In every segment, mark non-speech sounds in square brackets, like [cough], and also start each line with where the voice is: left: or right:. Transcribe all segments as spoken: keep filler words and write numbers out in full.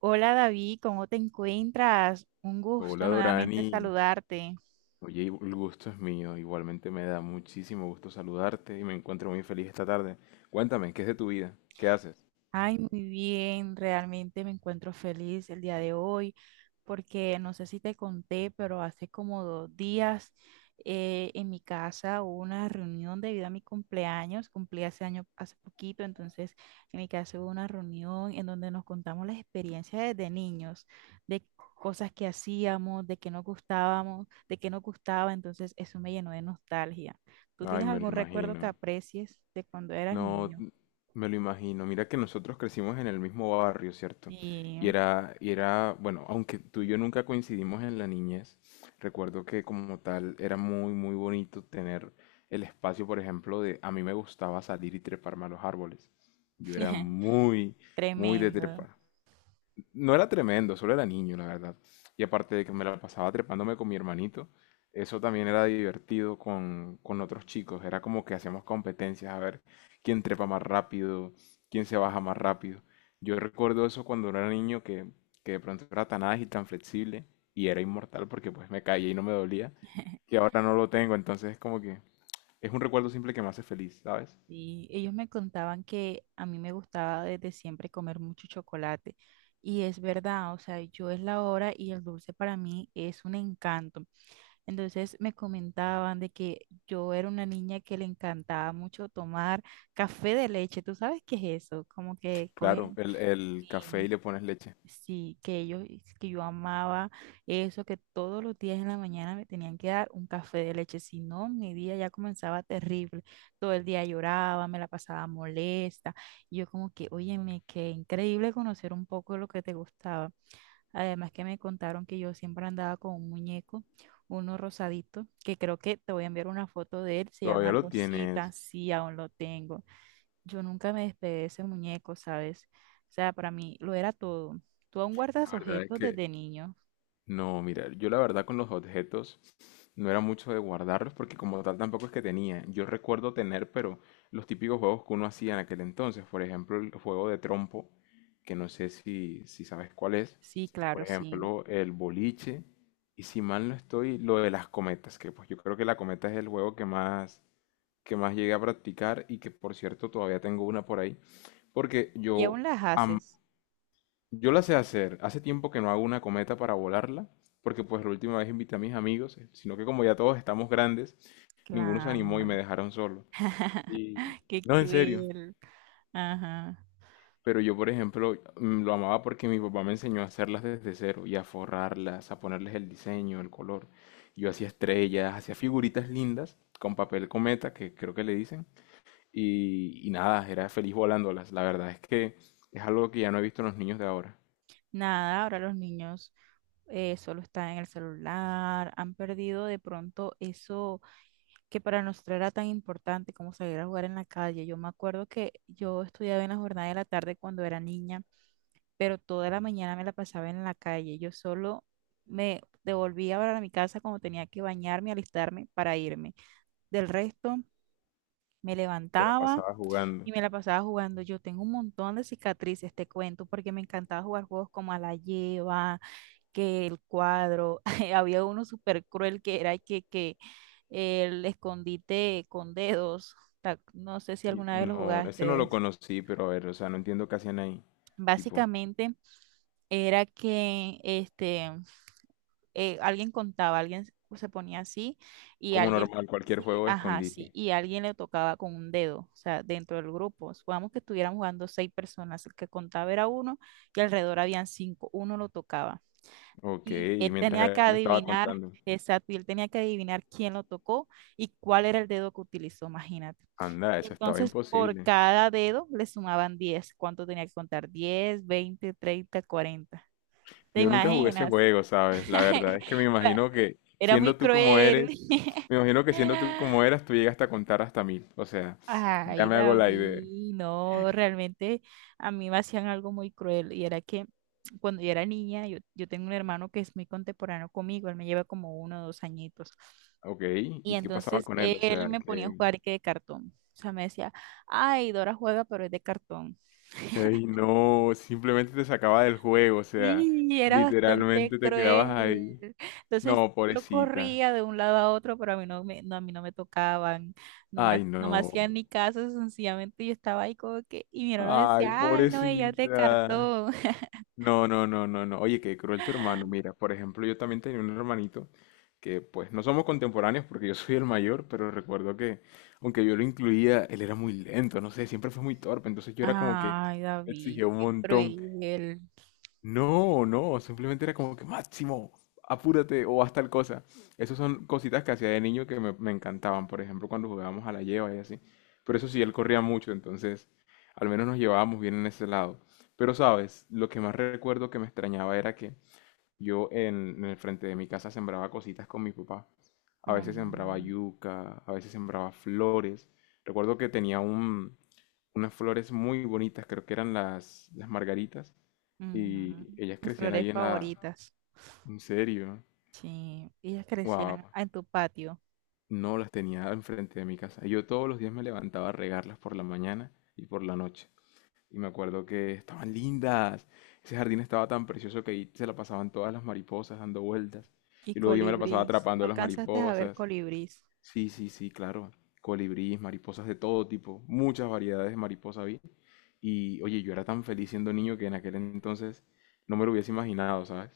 right: Hola David, ¿cómo te encuentras? Un
left: Hola
right: gusto nuevamente
left: Dorani,
right: saludarte.
left: oye, el gusto es mío, igualmente me da muchísimo gusto saludarte y me encuentro muy feliz esta tarde. Cuéntame, ¿qué es de tu vida? ¿Qué haces?
right: Ay, muy bien, realmente me encuentro feliz el día de hoy porque no sé si te conté, pero hace como dos días eh, en mi casa hubo una reunión debido a mi cumpleaños, cumplí hace año, hace poquito, entonces en mi casa hubo una reunión en donde nos contamos las experiencias desde niños, de cosas que hacíamos, de que nos gustábamos, de que nos gustaba, entonces eso me llenó de nostalgia. ¿Tú
left: Ay,
right: tienes
left: me lo
right: algún recuerdo que
left: imagino.
right: aprecies de cuando eras
left: No,
right: niño?
left: n- me lo imagino. Mira que nosotros crecimos en el mismo barrio, ¿cierto? Y
right: Sí.
left: era, y era, bueno, aunque tú y yo nunca coincidimos en la niñez, recuerdo que como tal era muy, muy bonito tener el espacio, por ejemplo, de a mí me gustaba salir y treparme a los árboles. Yo era
right: [laughs]
left: muy, muy de
right: Tremendo.
left: trepar. No era tremendo, solo era niño, la verdad. Y aparte de que me la pasaba trepándome con mi hermanito, eso también era divertido con, con otros chicos. Era como que hacíamos competencias a ver quién trepa más rápido, quién se baja más rápido. Yo recuerdo eso cuando era niño que, que de pronto era tan ágil, tan flexible y era inmortal porque pues me caía y no me dolía, que
right: [laughs]
left: ahora no lo tengo. Entonces es como que es un recuerdo simple que me hace feliz, ¿sabes?
right: Y ellos me contaban que a mí me gustaba desde siempre comer mucho chocolate. Y es verdad, o sea, yo es la hora y el dulce para mí es un encanto. Entonces me comentaban de que yo era una niña que le encantaba mucho tomar café de leche. ¿Tú sabes qué es eso? Como que
left: Claro,
right: cogen...
left: el, el café
right: Sí.
left: y le pones leche.
right: Sí, que ellos, que yo amaba eso, que todos los días en la mañana me tenían que dar un café de leche, si no, mi día ya comenzaba terrible, todo el día lloraba, me la pasaba molesta, y yo como que, óyeme, qué increíble conocer un poco de lo que te gustaba, además que me contaron que yo siempre andaba con un muñeco, uno rosadito, que creo que te voy a enviar una foto de él, se
left: Todavía
right: llama
left: lo
right: Rosita,
left: tienes.
right: sí, aún lo tengo, yo nunca me despegué de ese muñeco, ¿sabes? O sea, para mí lo era todo. ¿Tú aún guardas
left: La verdad es
right: objetos
left: que
right: desde niño?
left: no, mira, yo la verdad con los objetos no era mucho de guardarlos porque como tal tampoco es que tenía. Yo recuerdo tener, pero los típicos juegos que uno hacía en aquel entonces, por ejemplo, el juego de trompo, que no sé si, si sabes cuál es,
right: Sí,
left: por
right: claro, sí.
left: ejemplo, el boliche, y si mal no estoy, lo de las cometas, que pues yo creo que la cometa es el juego que más, que más llegué a practicar y que por cierto todavía tengo una por ahí, porque
right: ¿Y
left: yo
right: aún las haces?
left: yo la sé hacer. Hace tiempo que no hago una cometa para volarla, porque pues la última vez invité a mis amigos, eh, sino que como ya todos estamos grandes, ninguno se animó y me
right: Claro.
left: dejaron solo.
right: [laughs]
left: Y
right: Qué
left: no, en serio.
right: cruel. Ajá.
left: Pero yo, por ejemplo, mm, lo amaba porque mi papá me enseñó a hacerlas desde cero y a forrarlas, a ponerles el diseño, el color. Yo hacía estrellas, hacía figuritas lindas con papel cometa, que creo que le dicen. Y, y nada, era feliz volándolas. La verdad es que es algo que ya no he visto en los niños de ahora.
right: Nada, ahora los niños eh, solo están en el celular, han perdido de pronto eso que para nosotros era tan importante como salir a jugar en la calle. Yo me acuerdo que yo estudiaba en la jornada de la tarde cuando era niña, pero toda la mañana me la pasaba en la calle. Yo solo me devolvía para mi casa cuando tenía que bañarme, alistarme para irme. Del resto, me
left: Se la
right: levantaba
left: pasaba jugando.
right: y me la pasaba jugando. Yo tengo un montón de cicatrices, te cuento, porque me encantaba jugar juegos como a la lleva, que el cuadro. [laughs] Había uno súper cruel que era que, que el escondite con dedos. Ta- No sé si
left: Y-
right: alguna vez lo
left: No, ese no
right: jugaste.
left: lo conocí, pero a ver, o sea, no entiendo qué hacían ahí. Tipo,
right: Básicamente era que este eh, alguien contaba, alguien se ponía así y
left: como
right: alguien,
left: normal, cualquier
right: sí,
left: juego de
right: ajá, sí,
left: escondite.
right: y alguien le tocaba con un dedo, o sea, dentro del grupo. Supongamos que estuvieran jugando seis personas, el que contaba era uno y alrededor habían cinco, uno lo tocaba.
left: Ok,
right: Y
left: y
right: él
left: mientras
right: tenía que
left: él estaba
right: adivinar,
left: contando,
right: exacto, y él tenía que adivinar quién lo tocó y cuál era el dedo que utilizó, imagínate.
left: anda, eso estaba
right: Entonces, por
left: imposible.
right: cada dedo le sumaban diez. ¿Cuánto tenía que contar? Diez, veinte, treinta, cuarenta. ¿Te
left: Yo nunca jugué ese
right: imaginas?
left: juego, ¿sabes? La verdad es que me
right: [laughs]
left: imagino que
right: Era muy
left: siendo tú como
right: cruel.
left: eres, me imagino que siendo tú como
right: [laughs]
left: eras, tú llegaste a contar hasta mil. O sea, ya
right: Ay,
left: me hago la idea.
right: David, no, realmente a mí me hacían algo muy cruel y era que cuando yo era niña, yo, yo tengo un hermano que es muy contemporáneo conmigo, él me lleva como uno o dos añitos.
left: Ok,
right: Y
left: ¿y qué pasaba
right: entonces
left: con él? O
right: él
left: sea,
right: me ponía a
left: que...
right: jugar que de cartón. O sea, me decía, ay, Dora juega, pero es de cartón.
left: Ey, no, simplemente te sacaba del juego, o sea,
right: Sí, era bastante
left: literalmente te quedabas
right: cruel.
left: ahí.
right: Entonces
left: No,
right: yo
left: pobrecita.
right: corría de un lado a otro, pero a mí no me, no, a mí no me tocaban, no me, ha-
left: Ay,
right: no me
left: no.
right: hacían ni caso, sencillamente yo estaba ahí como que, y mi hermano
left: Ay,
right: decía, ay, no, ella te
left: pobrecita.
right: cartó. [laughs]
left: No, no, no, no, no. Oye, qué cruel tu hermano. Mira, por ejemplo, yo también tenía un hermanito que pues no somos contemporáneos porque yo soy el mayor, pero recuerdo que aunque yo lo incluía, él era muy lento, no sé, siempre fue muy torpe, entonces yo era como que
right: Ay, David,
left: exigía un
right: qué
left: montón.
right: cruel.
left: No, no, simplemente era como que Máximo, apúrate o haz tal cosa. Esas son cositas que hacía de niño que me, me encantaban, por ejemplo, cuando jugábamos a la lleva y así. Pero eso sí, él corría mucho, entonces al menos nos llevábamos bien en ese lado. Pero sabes, lo que más recuerdo que me extrañaba era que yo en, en el frente de mi casa sembraba cositas con mi papá. A veces sembraba
right: Mm,
left: yuca, a veces sembraba flores. Recuerdo que tenía un, unas flores muy bonitas, creo que eran las, las margaritas y
right: ujú.
left: ellas
right: Mis
left: crecían
right: flores
left: ahí en la...
right: favoritas.
left: En serio.
right: Sí, ellas
left: Wow.
right: crecían en tu patio.
left: No las tenía enfrente de mi casa. Yo todos los días me levantaba a regarlas por la mañana y por la noche. Y me acuerdo que estaban lindas. Ese jardín estaba tan precioso que ahí se la pasaban todas las mariposas dando vueltas.
right: Y
left: Y luego yo me la pasaba
right: colibrís.
left: atrapando
right: ¿No
left: a las
right: alcanzaste a ver
left: mariposas.
right: colibrís?
left: Sí, sí, sí, claro. Colibríes, mariposas de todo tipo. Muchas variedades de mariposa vi. Y oye, yo era tan feliz siendo niño que en aquel entonces no me lo hubiese imaginado, ¿sabes?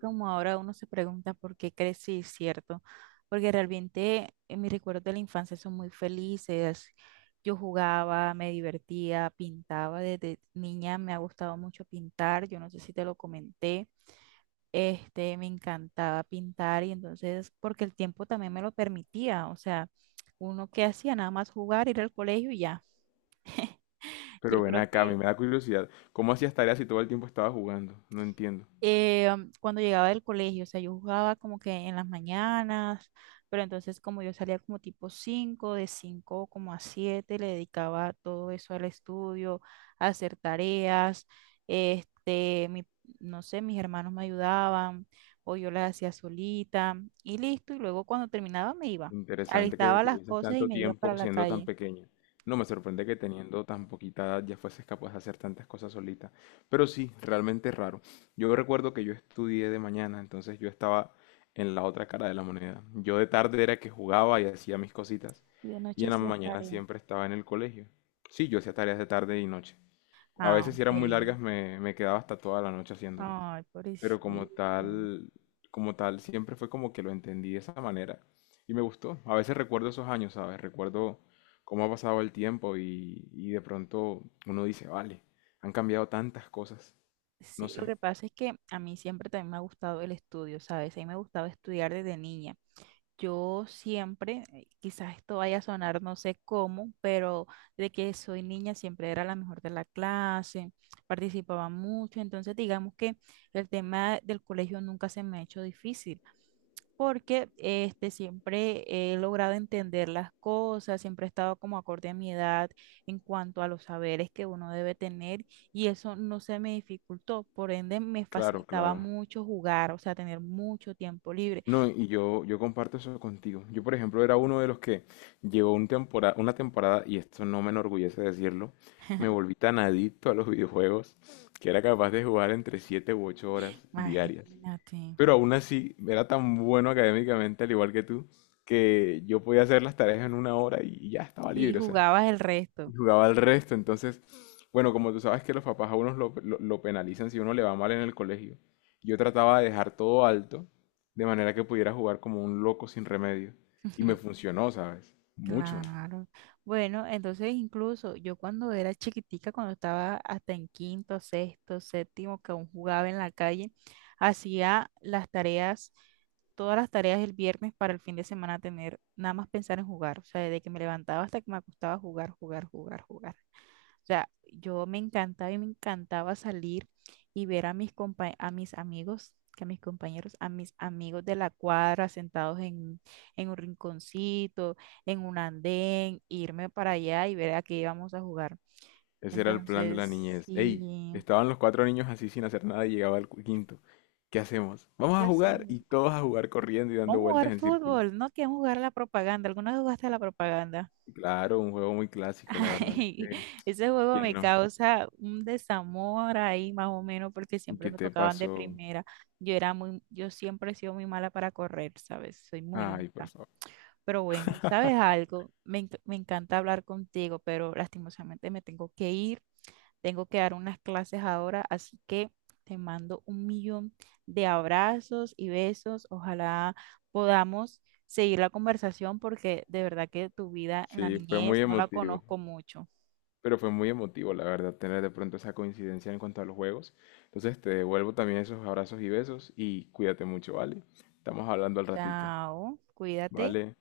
right: Como ahora uno se pregunta por qué crecí, ¿cierto? Porque realmente eh, mis recuerdos de la infancia son muy felices. Yo jugaba, me divertía, pintaba. Desde niña me ha gustado mucho pintar. Yo no sé si te lo comenté. Este, me encantaba pintar y entonces, porque el tiempo también me lo permitía. O sea, uno que hacía nada más jugar, ir al colegio y ya. Yo
left: Pero ven
right: creo
left: acá, a mí
right: que
left: me da curiosidad. ¿Cómo hacías tareas si todo el tiempo estabas jugando? No entiendo.
right: eh, um, cuando llegaba del colegio, o sea, yo jugaba como que en las mañanas, pero entonces como yo salía como tipo cinco, de cinco como a siete le dedicaba todo eso al estudio, a hacer tareas, este, mi- no sé, mis hermanos me ayudaban o yo las hacía solita y listo, y luego cuando terminaba me iba,
left: Interesante que
right: alistaba las
left: tuvieses
right: cosas y
left: tanto
right: me iba para
left: tiempo
right: la
left: siendo tan
right: calle.
left: pequeña. No me sorprende que teniendo tan poquita edad ya fueses capaz de hacer tantas cosas solita. Pero sí, realmente raro. Yo recuerdo que yo estudié de mañana, entonces yo estaba en la otra cara de la moneda. Yo de tarde era que jugaba y hacía mis cositas.
right: Y de
left: Y
right: noche
left: en la
right: hacía
left: mañana
right: tarea.
left: siempre estaba en el colegio. Sí, yo hacía tareas de tarde y noche. A
right: Ah,
left: veces si eran muy
right: ok.
left: largas me, me quedaba hasta toda la noche haciéndolas.
right: Ay,
left: Pero como
right: pobrecito.
left: tal, como tal, siempre fue como que lo entendí de esa manera y me gustó. A veces recuerdo esos años, ¿sabes? Recuerdo cómo ha pasado el tiempo y, y de pronto uno dice, vale, han cambiado tantas cosas. No
right: Sí, lo
left: sé,
right: que pasa es que a mí siempre también me ha gustado el estudio, ¿sabes? A mí me gustaba estudiar desde niña. Yo siempre, eh, quizás esto vaya a sonar no sé cómo, pero de que soy niña siempre era la mejor de la clase, participaba mucho, entonces digamos que el tema del colegio nunca se me ha hecho difícil porque este, siempre he logrado entender las cosas, siempre he estado como acorde a mi edad en cuanto a los saberes que uno debe tener y eso no se me dificultó, por ende me
left: claro,
right: facilitaba
left: claro.
right: mucho jugar, o sea, tener mucho tiempo libre.
left: No, y, yo, yo comparto eso contigo. Yo, por ejemplo, era uno de los que llegó un tempora- una temporada, y esto no me enorgullece decirlo, me volví tan adicto a los videojuegos que era capaz de jugar entre siete u ocho horas diarias.
right: Imagínate.
left: Pero aún así, era tan bueno académicamente, al igual que tú, que yo podía hacer las tareas en una hora y ya estaba
right: Y y
left: libre, o sea,
right: jugabas el
left: y
right: resto.
left: jugaba al resto. Entonces, bueno, como tú sabes que los papás a unos lo, lo- lo penalizan si uno le va mal en el colegio, yo trataba de dejar todo alto, de manera que pudiera jugar como un loco sin remedio. Y me
right: [laughs]
left: funcionó, ¿sabes? Mucho.
right: Claro. Bueno, entonces incluso yo cuando era chiquitica, cuando estaba hasta en quinto, sexto, séptimo, que aún jugaba en la calle, hacía las tareas, todas las tareas el viernes para el fin de semana tener, nada más pensar en jugar, o sea, desde que me levantaba hasta que me acostaba jugar, jugar, jugar, jugar. O sea, yo me encantaba y me encantaba salir y ver a mis compa- a mis amigos, que a mis compañeros, a mis amigos de la cuadra sentados en, en un rinconcito, en un andén, irme para allá y ver a qué íbamos a jugar.
left: Ese era el plan de la
right: Entonces,
left: niñez. Ey,
right: sí,
left: estaban los cuatro niños así sin hacer nada y llegaba el cu- quinto. ¿Qué hacemos? Vamos
right: ¿qué
left: a jugar.
right: hacemos?
left: Y todos a jugar corriendo y dando
right: Vamos a
left: vueltas
right: jugar
left: en círculo.
right: fútbol, no queremos jugar a la propaganda. ¿Alguna vez jugaste a la propaganda?
left: Claro, un juego muy clásico, la verdad es
right: [laughs]
left: que,
right: Ese juego
left: ¿quién
right: me
left: no?
right: causa un desamor ahí más o menos porque
left: ¿Y
right: siempre
left: qué
right: me
left: te
right: tocaban de
left: pasó?
right: primera. Yo era muy, yo siempre he sido muy mala para correr, ¿sabes? Soy muy
left: Ay, por
right: lenta.
left: favor.
right: Pero bueno, ¿sabes algo? Me, enc- me encanta hablar contigo, pero lastimosamente me tengo que ir. Tengo que dar unas clases ahora, así que te mando un millón de abrazos y besos. Ojalá podamos seguir la conversación porque de verdad que tu vida en la
left: Sí, fue muy
right: niñez no la
left: emotivo,
right: conozco mucho.
left: pero fue muy emotivo, la verdad, tener de pronto esa coincidencia en cuanto a los juegos. Entonces te devuelvo también esos abrazos y besos y cuídate mucho, ¿vale? Estamos hablando al ratito,
right: Chao, cuídate.
left: ¿vale?